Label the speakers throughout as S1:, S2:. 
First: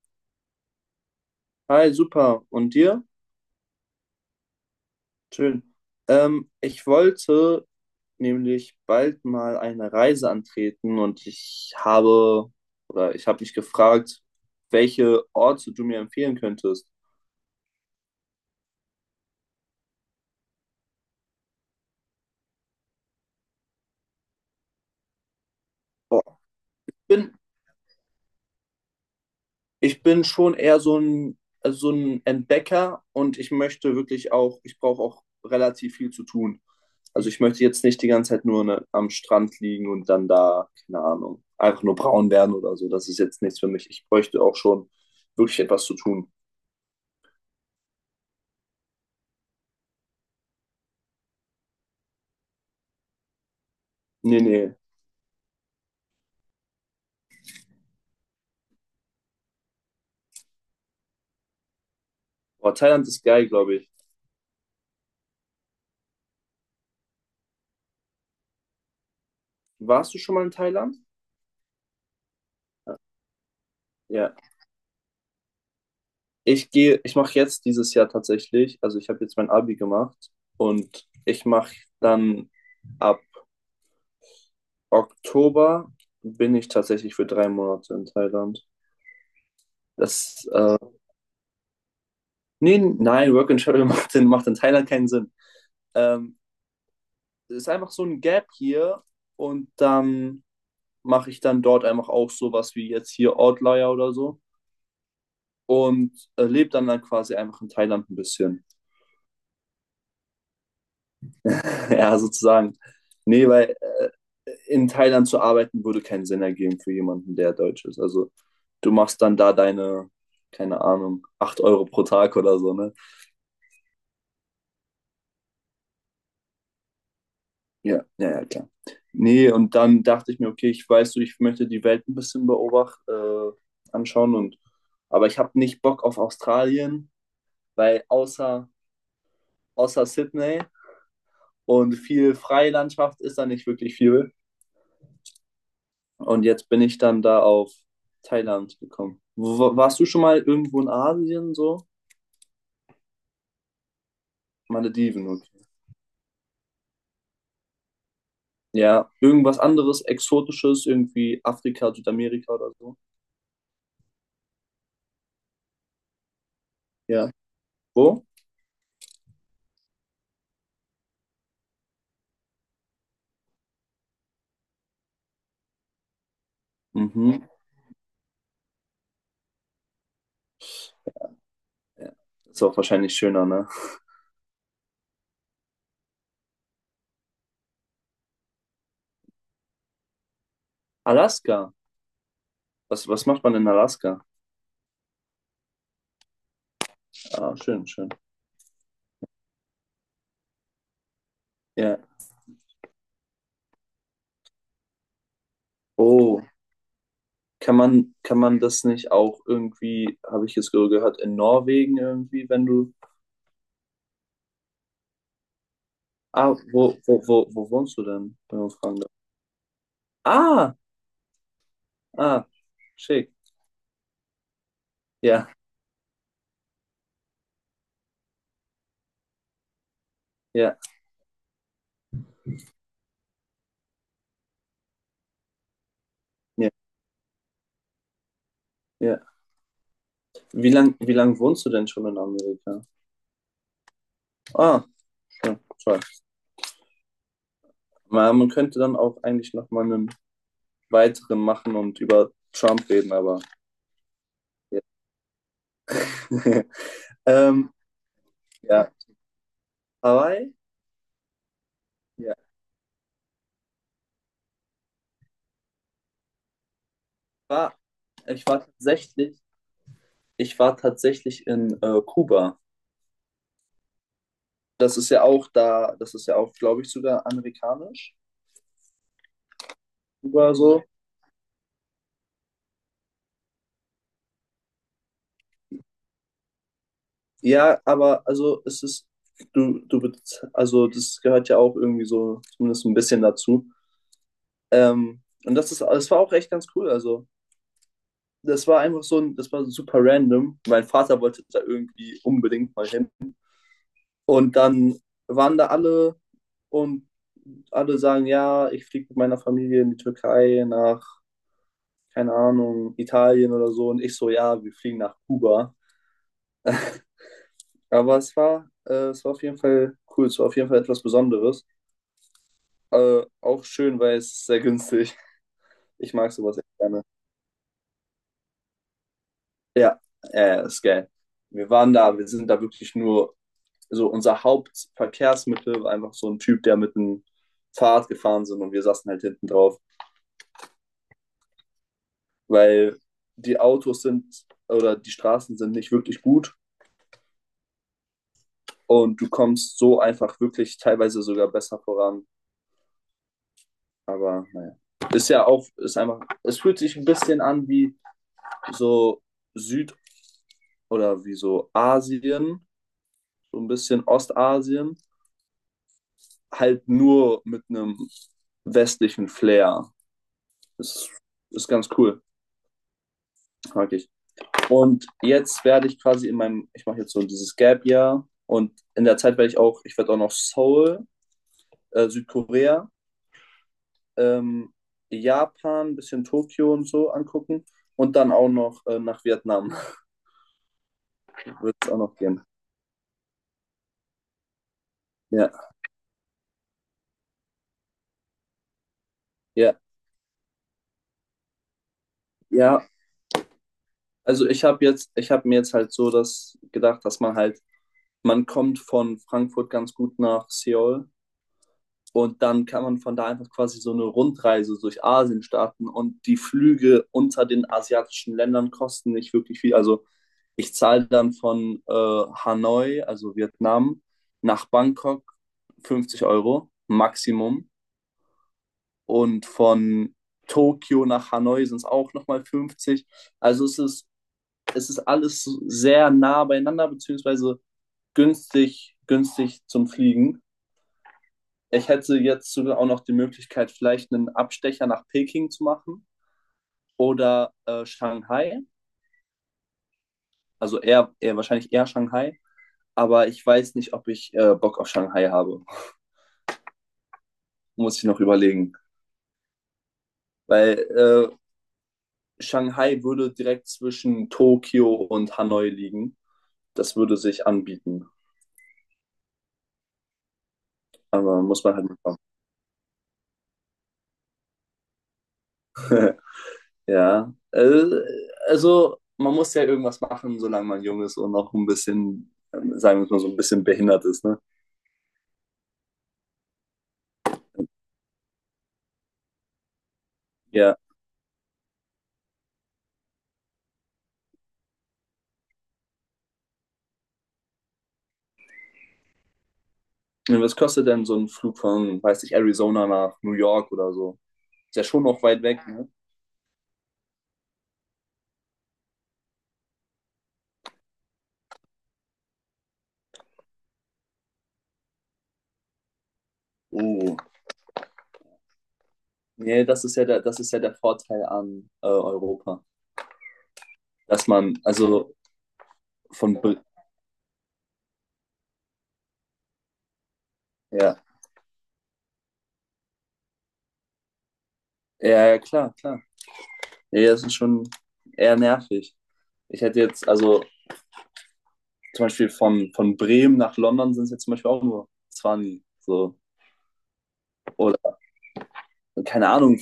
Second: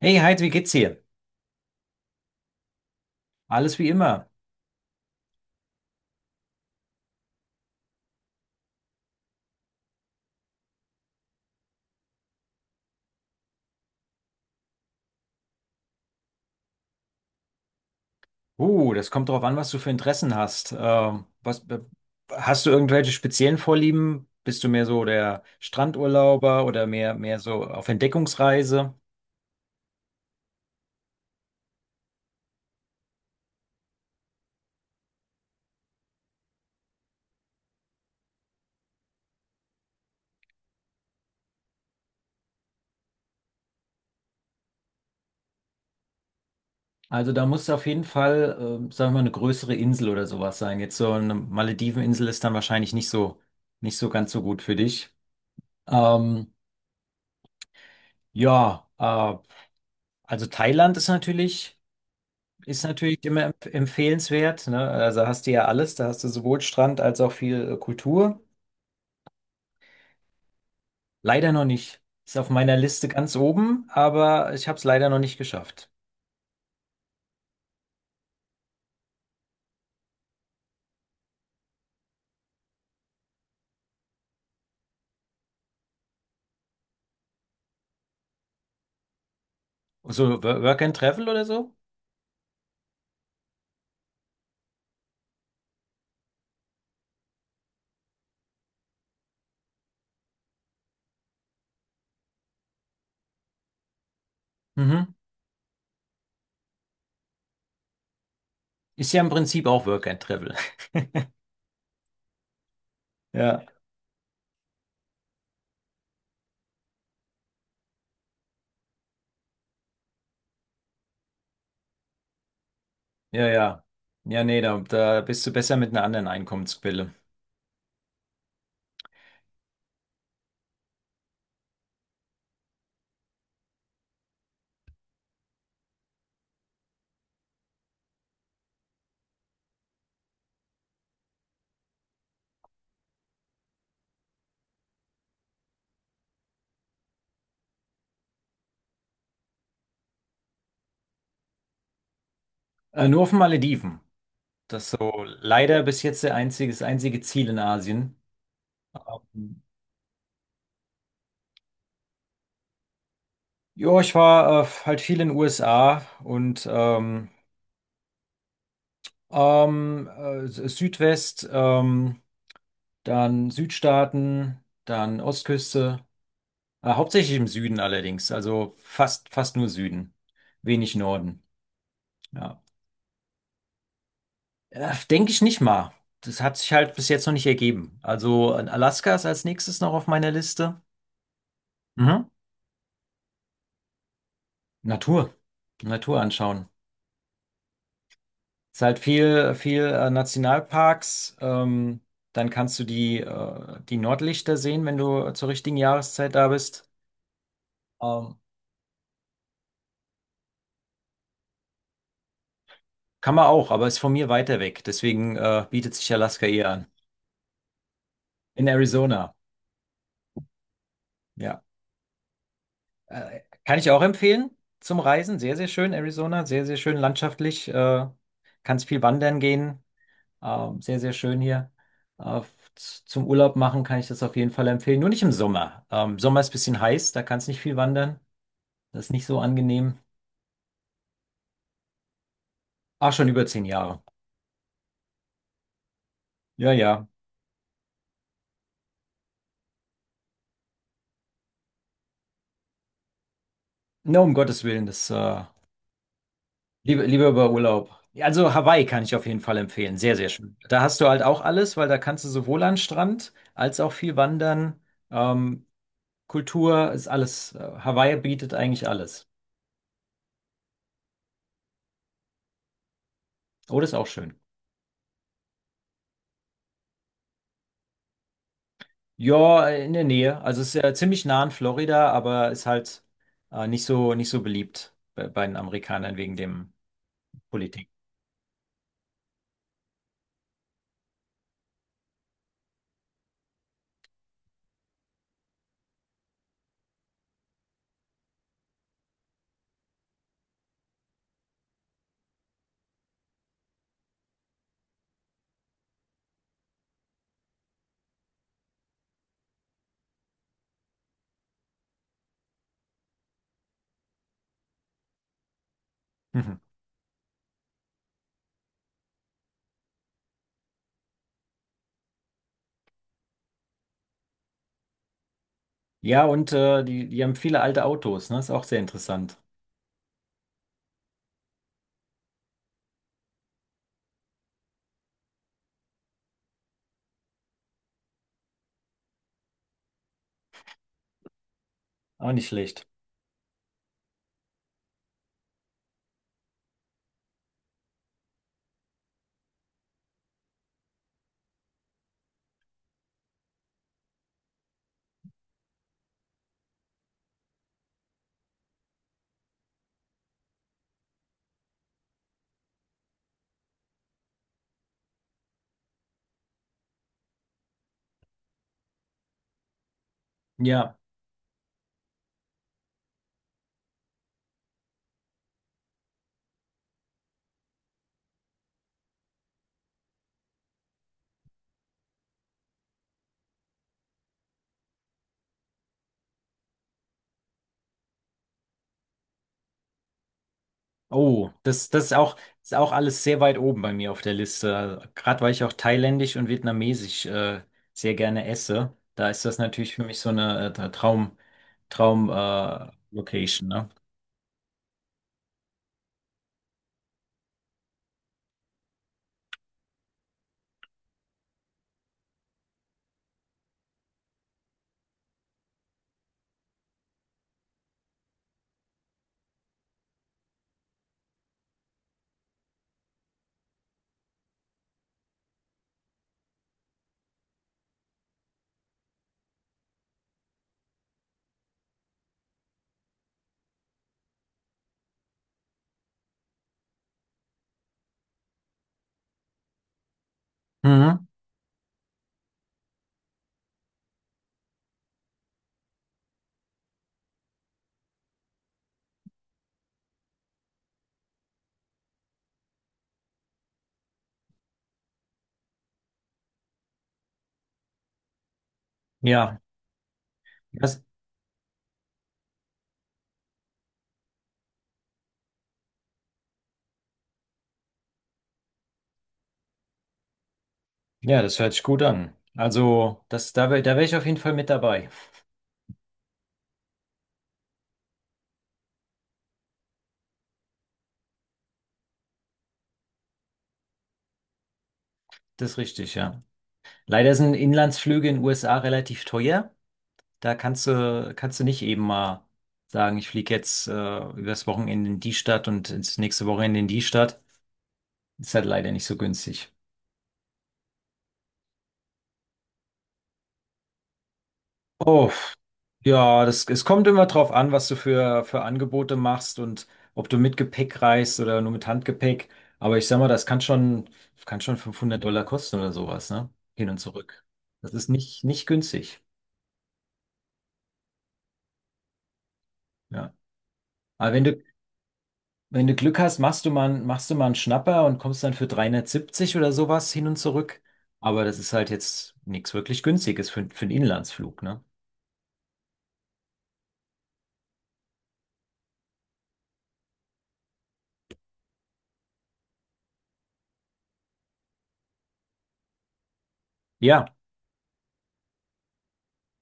S1: Hey Heid, wie geht's dir?
S2: Hi, super. Und dir?
S1: Alles wie immer.
S2: Schön. Ich wollte nämlich bald mal eine Reise antreten, und ich habe mich gefragt, welche Orte du mir empfehlen könntest.
S1: Das kommt drauf an, was du für Interessen hast. Was, hast du irgendwelche speziellen Vorlieben? Bist du mehr so der
S2: Boah.
S1: Strandurlauber oder mehr,
S2: Bin
S1: mehr so auf Entdeckungsreise?
S2: Ich bin schon eher so ein Entdecker, und ich brauche auch relativ viel zu tun. Also, ich möchte jetzt nicht die ganze Zeit nur, ne, am Strand liegen und dann da, keine Ahnung, einfach nur braun werden oder so. Das ist jetzt nichts für mich. Ich bräuchte auch schon wirklich etwas zu tun.
S1: Also da muss auf jeden Fall, sagen wir mal, eine größere Insel oder sowas sein. Jetzt so eine Malediveninsel ist dann wahrscheinlich nicht so ganz
S2: Ne,
S1: so gut für
S2: ne.
S1: dich. Ähm, ja, äh, also Thailand ist natürlich.
S2: Boah,
S1: Ist
S2: Thailand ist
S1: natürlich
S2: geil,
S1: immer
S2: glaube ich.
S1: empfehlenswert, ne? Also hast du ja alles, da hast du sowohl Strand als auch viel Kultur.
S2: Warst du schon mal in Thailand?
S1: Leider noch nicht. Ist auf meiner
S2: Ja.
S1: Liste ganz oben,
S2: Ja.
S1: aber ich habe es leider noch nicht geschafft.
S2: Ich mache jetzt dieses Jahr tatsächlich, also, ich habe jetzt mein Abi gemacht, und ich mache dann ab Oktober bin ich tatsächlich für 3 Monate in Thailand.
S1: So
S2: Das, äh,
S1: Work and Travel oder so?
S2: Nee, nein, Work and Travel macht in Thailand keinen Sinn. Ähm, Es ist einfach so ein Gap hier, und dann mache ich dann dort einfach auch sowas wie jetzt hier Outlier oder so,
S1: Mhm.
S2: und lebe dann quasi einfach in Thailand ein bisschen.
S1: Ist ja im Prinzip auch Work and Travel.
S2: Ja, sozusagen. Nee,
S1: Ja,
S2: weil in Thailand zu arbeiten würde keinen Sinn ergeben für jemanden, der Deutsch ist. Also du machst dann da deine, keine Ahnung, 8 Euro pro Tag oder so, ne?
S1: ja, ja. Ja, nee, da bist du besser mit einer anderen Einkommensquelle.
S2: Ja, ja, ja, klar. Nee, und dann dachte ich mir, okay, ich weiß du, ich möchte die Welt ein bisschen beobachten, anschauen, und aber ich habe nicht Bock auf Australien, weil außer Sydney und viel Freilandschaft ist da nicht wirklich viel. Und jetzt bin ich dann da auf Thailand gekommen. Warst du schon mal irgendwo in Asien so?
S1: Nur auf den Malediven. Das ist so
S2: Malediven, okay.
S1: leider bis jetzt das einzige Ziel in Asien.
S2: Ja, irgendwas
S1: Ähm,
S2: anderes, Exotisches, irgendwie Afrika, Südamerika oder so.
S1: ja, ich war halt viel in den USA und
S2: Ja. Wo?
S1: Ähm, äh, Südwest, dann Südstaaten, dann Ostküste. Hauptsächlich
S2: Mhm.
S1: im Süden allerdings, also fast nur Süden, wenig Norden. Ja.
S2: Ist auch wahrscheinlich schöner, ne?
S1: Denke ich nicht mal. Das hat sich halt bis jetzt noch nicht ergeben. Also Alaska ist als nächstes noch auf meiner Liste.
S2: Alaska.
S1: Mhm.
S2: Was macht man in Alaska?
S1: Natur, Natur anschauen.
S2: Ah, schön, schön.
S1: Ist halt viel Nationalparks.
S2: Ja.
S1: Dann kannst du die Nordlichter sehen, wenn du zur richtigen Jahreszeit
S2: Oh,
S1: da bist.
S2: kann man, kann
S1: Ähm,
S2: man das nicht auch irgendwie, habe ich jetzt gehört, in Norwegen irgendwie, wenn du.
S1: Kann man auch, aber ist von mir weiter weg. Deswegen bietet sich Alaska
S2: Ah,
S1: eher
S2: wo,
S1: an.
S2: wo, wo, wo wohnst du denn, wenn
S1: In
S2: man fragen darf?
S1: Arizona,
S2: Ah,
S1: ja.
S2: ah, schick.
S1: Kann ich auch empfehlen zum Reisen.
S2: Ja,
S1: Sehr schön, Arizona. Sehr schön landschaftlich. Kannst viel wandern gehen.
S2: ja,
S1: Sehr schön hier. Äh, Zum Urlaub machen kann ich das auf jeden Fall empfehlen. Nur nicht im Sommer. Sommer ist ein
S2: ja,
S1: bisschen heiß, da kannst nicht viel wandern. Das ist nicht
S2: ja.
S1: so angenehm.
S2: Wie lang wohnst du denn schon in Amerika?
S1: Ach, schon über zehn Jahre.
S2: Ah, ja, toll.
S1: Ja.
S2: Man könnte dann auch eigentlich noch mal einen weiteren machen und über Trump reden, aber
S1: Na, um Gottes
S2: ja.
S1: Willen, Lieber über
S2: Ähm,
S1: Urlaub. Also Hawaii
S2: ja.
S1: kann ich auf jeden Fall empfehlen. Sehr
S2: Hawaii?
S1: schön. Da hast du halt auch alles, weil da kannst du
S2: Ja.
S1: sowohl an Strand als auch viel wandern. Ähm, Kultur ist alles.
S2: War,
S1: Hawaii
S2: ich
S1: bietet
S2: war
S1: eigentlich alles.
S2: tatsächlich, ich war tatsächlich in Kuba.
S1: Oh, das ist auch schön.
S2: Das ist ja auch da, das ist ja auch, glaube ich, sogar amerikanisch.
S1: Ja, in der Nähe.
S2: Kuba
S1: Also es ist
S2: so.
S1: ja ziemlich nah an Florida, aber ist halt nicht so beliebt bei den Amerikanern wegen dem
S2: Ja,
S1: Politik.
S2: aber also es ist, du, bez- also das gehört ja auch irgendwie so zumindest ein bisschen dazu. Und das war auch echt ganz cool. Also das war einfach so, das war super random. Mein Vater wollte da irgendwie unbedingt mal hin. Und dann waren da alle, und alle sagen, ja, ich fliege mit meiner Familie in die Türkei nach, keine Ahnung, Italien oder so. Und ich so, ja, wir fliegen nach Kuba.
S1: Mhm.
S2: Aber es war auf jeden Fall cool. Es war auf jeden Fall etwas Besonderes. Auch schön, weil es ist sehr günstig. Ich
S1: Ja,
S2: mag
S1: und
S2: sowas echt gerne.
S1: die haben viele alte Autos, ne? Ist auch sehr interessant.
S2: Ja, ist geil. Wir sind da wirklich nur, so unser Hauptverkehrsmittel war einfach so ein Typ, der mit einem Fahrrad gefahren sind, und wir saßen halt hinten drauf,
S1: Auch nicht schlecht.
S2: weil die Autos sind die Straßen sind nicht wirklich gut, und du kommst so einfach wirklich teilweise sogar besser voran. Aber naja, ist ja auch, ist einfach, es fühlt sich ein bisschen an wie so Süd- oder wie so Asien, so ein bisschen Ostasien, halt nur mit einem westlichen Flair.
S1: Ja.
S2: Das ist ganz cool, mag ich. Und jetzt werde ich quasi in meinem, ich mache jetzt so dieses Gap-Jahr, und in der Zeit ich werde auch noch Seoul, Südkorea, ähm, Japan, ein bisschen Tokio und so angucken, und dann auch noch nach Vietnam. Wird es auch
S1: Das
S2: noch gehen.
S1: ist auch alles sehr weit oben bei mir auf der Liste. Gerade weil
S2: Ja,
S1: ich auch thailändisch und vietnamesisch sehr gerne esse, da ist das
S2: ja,
S1: natürlich für mich so eine Traum
S2: ja.
S1: Location, ne?
S2: Also ich habe mir jetzt halt so das gedacht, dass man halt, man kommt von Frankfurt ganz gut nach Seoul, und dann kann man von da einfach quasi so eine Rundreise durch Asien starten, und die Flüge unter den asiatischen Ländern kosten nicht wirklich viel. Also ich zahle dann von Hanoi, also Vietnam, nach Bangkok 50 Euro Maximum, und von Tokio nach Hanoi sind es auch nochmal 50. Also es ist alles sehr nah beieinander, beziehungsweise günstig, günstig zum Fliegen.
S1: Mhm.
S2: Ich hätte jetzt sogar auch noch die Möglichkeit, vielleicht einen Abstecher nach Peking zu machen oder Shanghai. Also eher wahrscheinlich eher Shanghai. Aber ich weiß nicht, ob ich Bock auf Shanghai habe. Muss ich noch überlegen.
S1: Ja,
S2: Weil
S1: das,
S2: Shanghai würde direkt zwischen Tokio und Hanoi liegen. Das würde sich anbieten. Aber
S1: ja, das
S2: muss
S1: hört
S2: man
S1: sich
S2: halt
S1: gut
S2: mitmachen.
S1: an. Da wär ich auf jeden Fall mit dabei.
S2: Ja. Also man muss ja irgendwas machen, solange man jung ist und noch ein bisschen, sagen wir mal, so ein bisschen behindert ist. Ne?
S1: Das ist richtig, ja. Leider sind Inlandsflüge in den USA relativ teuer. Da
S2: Ja,
S1: kannst du nicht eben mal sagen, ich fliege jetzt übers Wochenende in die Stadt und ins nächste Wochenende in die Stadt. Ist halt leider nicht so günstig.
S2: ja. Was kostet denn so ein Flug von, weiß ich, Arizona nach New York oder so? Ist ja schon noch
S1: Oh,
S2: weit weg, ne?
S1: ja, es kommt immer drauf an, was du für Angebote machst und ob du mit Gepäck reist oder nur mit Handgepäck. Aber ich sag mal, kann schon 500$ kosten oder sowas, ne? Hin und
S2: Oh.
S1: zurück. Das ist nicht günstig.
S2: Nee, das ist ja der Vorteil an Europa.
S1: Ja.
S2: Dass
S1: Aber wenn
S2: man,
S1: du,
S2: also
S1: Wenn du Glück hast,
S2: von,
S1: machst du mal einen Schnapper und kommst dann für 370 oder sowas hin und zurück.
S2: ja.
S1: Aber das ist halt jetzt nichts wirklich Günstiges für einen Inlandsflug, ne?
S2: Ja, ja, klar, klar. Nee, das ist schon eher nervig. Ich hätte jetzt, also zum Beispiel von Bremen nach London sind es jetzt zum Beispiel auch nur 20, so.
S1: Ja,
S2: Oder keine Ahnung,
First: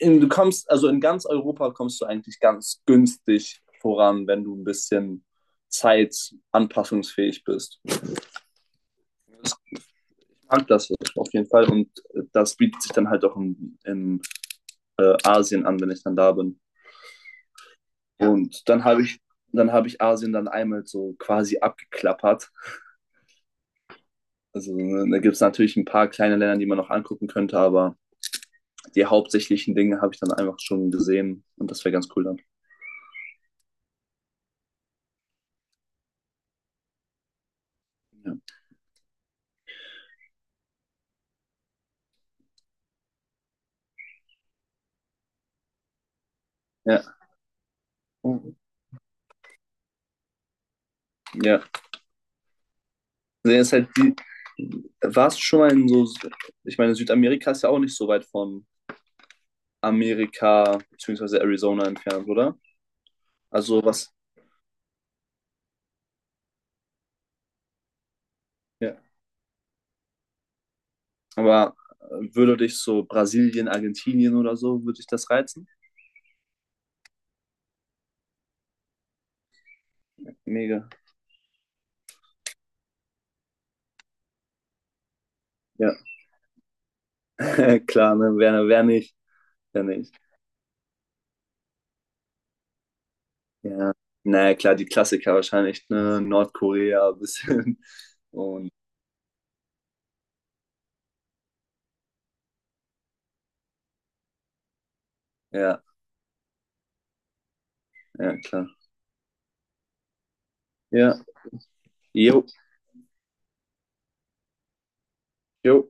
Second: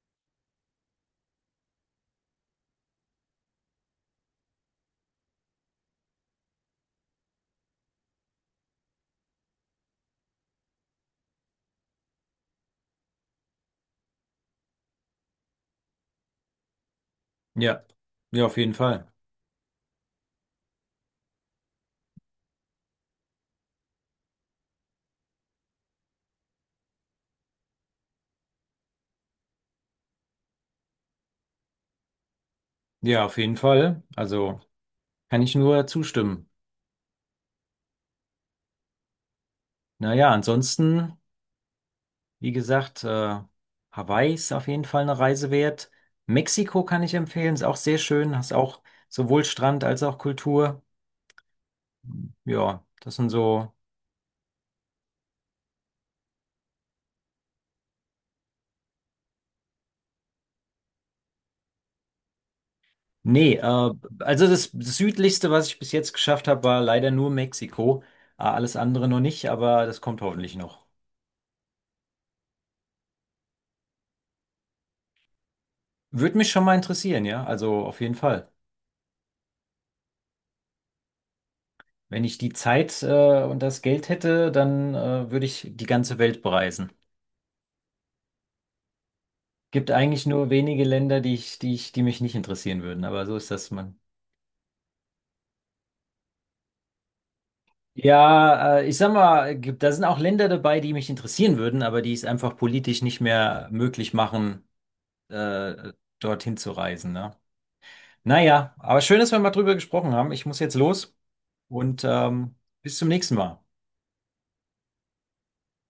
S2: also in ganz Europa kommst du eigentlich ganz günstig voran, wenn du ein bisschen zeitanpassungsfähig bist. Ich mag das auf jeden Fall, und das bietet sich dann halt auch in Asien an, wenn ich dann da bin.
S1: ja, ja, auf
S2: Und
S1: jeden
S2: dann
S1: Fall.
S2: habe ich Asien dann einmal so quasi abgeklappert. Also ne, da gibt es natürlich ein paar kleine Länder, die man noch angucken könnte, aber die hauptsächlichen Dinge habe ich dann einfach schon gesehen, und das wäre ganz cool dann.
S1: Ja, auf jeden Fall. Also kann ich nur zustimmen.
S2: Ja.
S1: Naja, ansonsten, wie gesagt, Hawaii ist auf jeden Fall eine Reise wert. Mexiko kann ich
S2: Ja.
S1: empfehlen, ist auch sehr schön, hast auch sowohl Strand als auch Kultur.
S2: Ja.
S1: Ja, das sind
S2: Der
S1: so.
S2: ist halt die. Warst du schon mal in so, ich meine, Südamerika ist ja auch nicht so weit von Amerika bzw. Arizona entfernt, oder?
S1: Nee,
S2: Also was,
S1: also das südlichste, was ich bis jetzt geschafft habe, war leider nur Mexiko. Alles
S2: ja.
S1: andere noch nicht, aber das kommt hoffentlich noch.
S2: Aber würde dich so Brasilien, Argentinien oder so, würde dich das reizen?
S1: Würde mich schon mal interessieren, ja. Also auf jeden Fall.
S2: Mega.
S1: Wenn ich die Zeit, und das Geld hätte, dann, würde ich die
S2: Ja,
S1: ganze Welt bereisen.
S2: klar, ne? Wer nicht? Wer
S1: Gibt
S2: nicht?
S1: eigentlich nur wenige Länder, die mich nicht interessieren würden, aber so ist das,
S2: Ja.
S1: man.
S2: Naja, klar, die Klassiker wahrscheinlich, ne? Nordkorea ein bisschen. Und
S1: Ja, ich sag mal, gibt, da sind auch Länder dabei, die mich interessieren würden, aber die es einfach politisch nicht mehr möglich machen,
S2: ja,
S1: äh, dorthin zu reisen, ne?
S2: ja, klar.
S1: Naja, aber schön, dass wir mal drüber gesprochen haben. Ich muss jetzt los
S2: Ja.
S1: und
S2: Jo.
S1: bis zum nächsten Mal.
S2: Jo.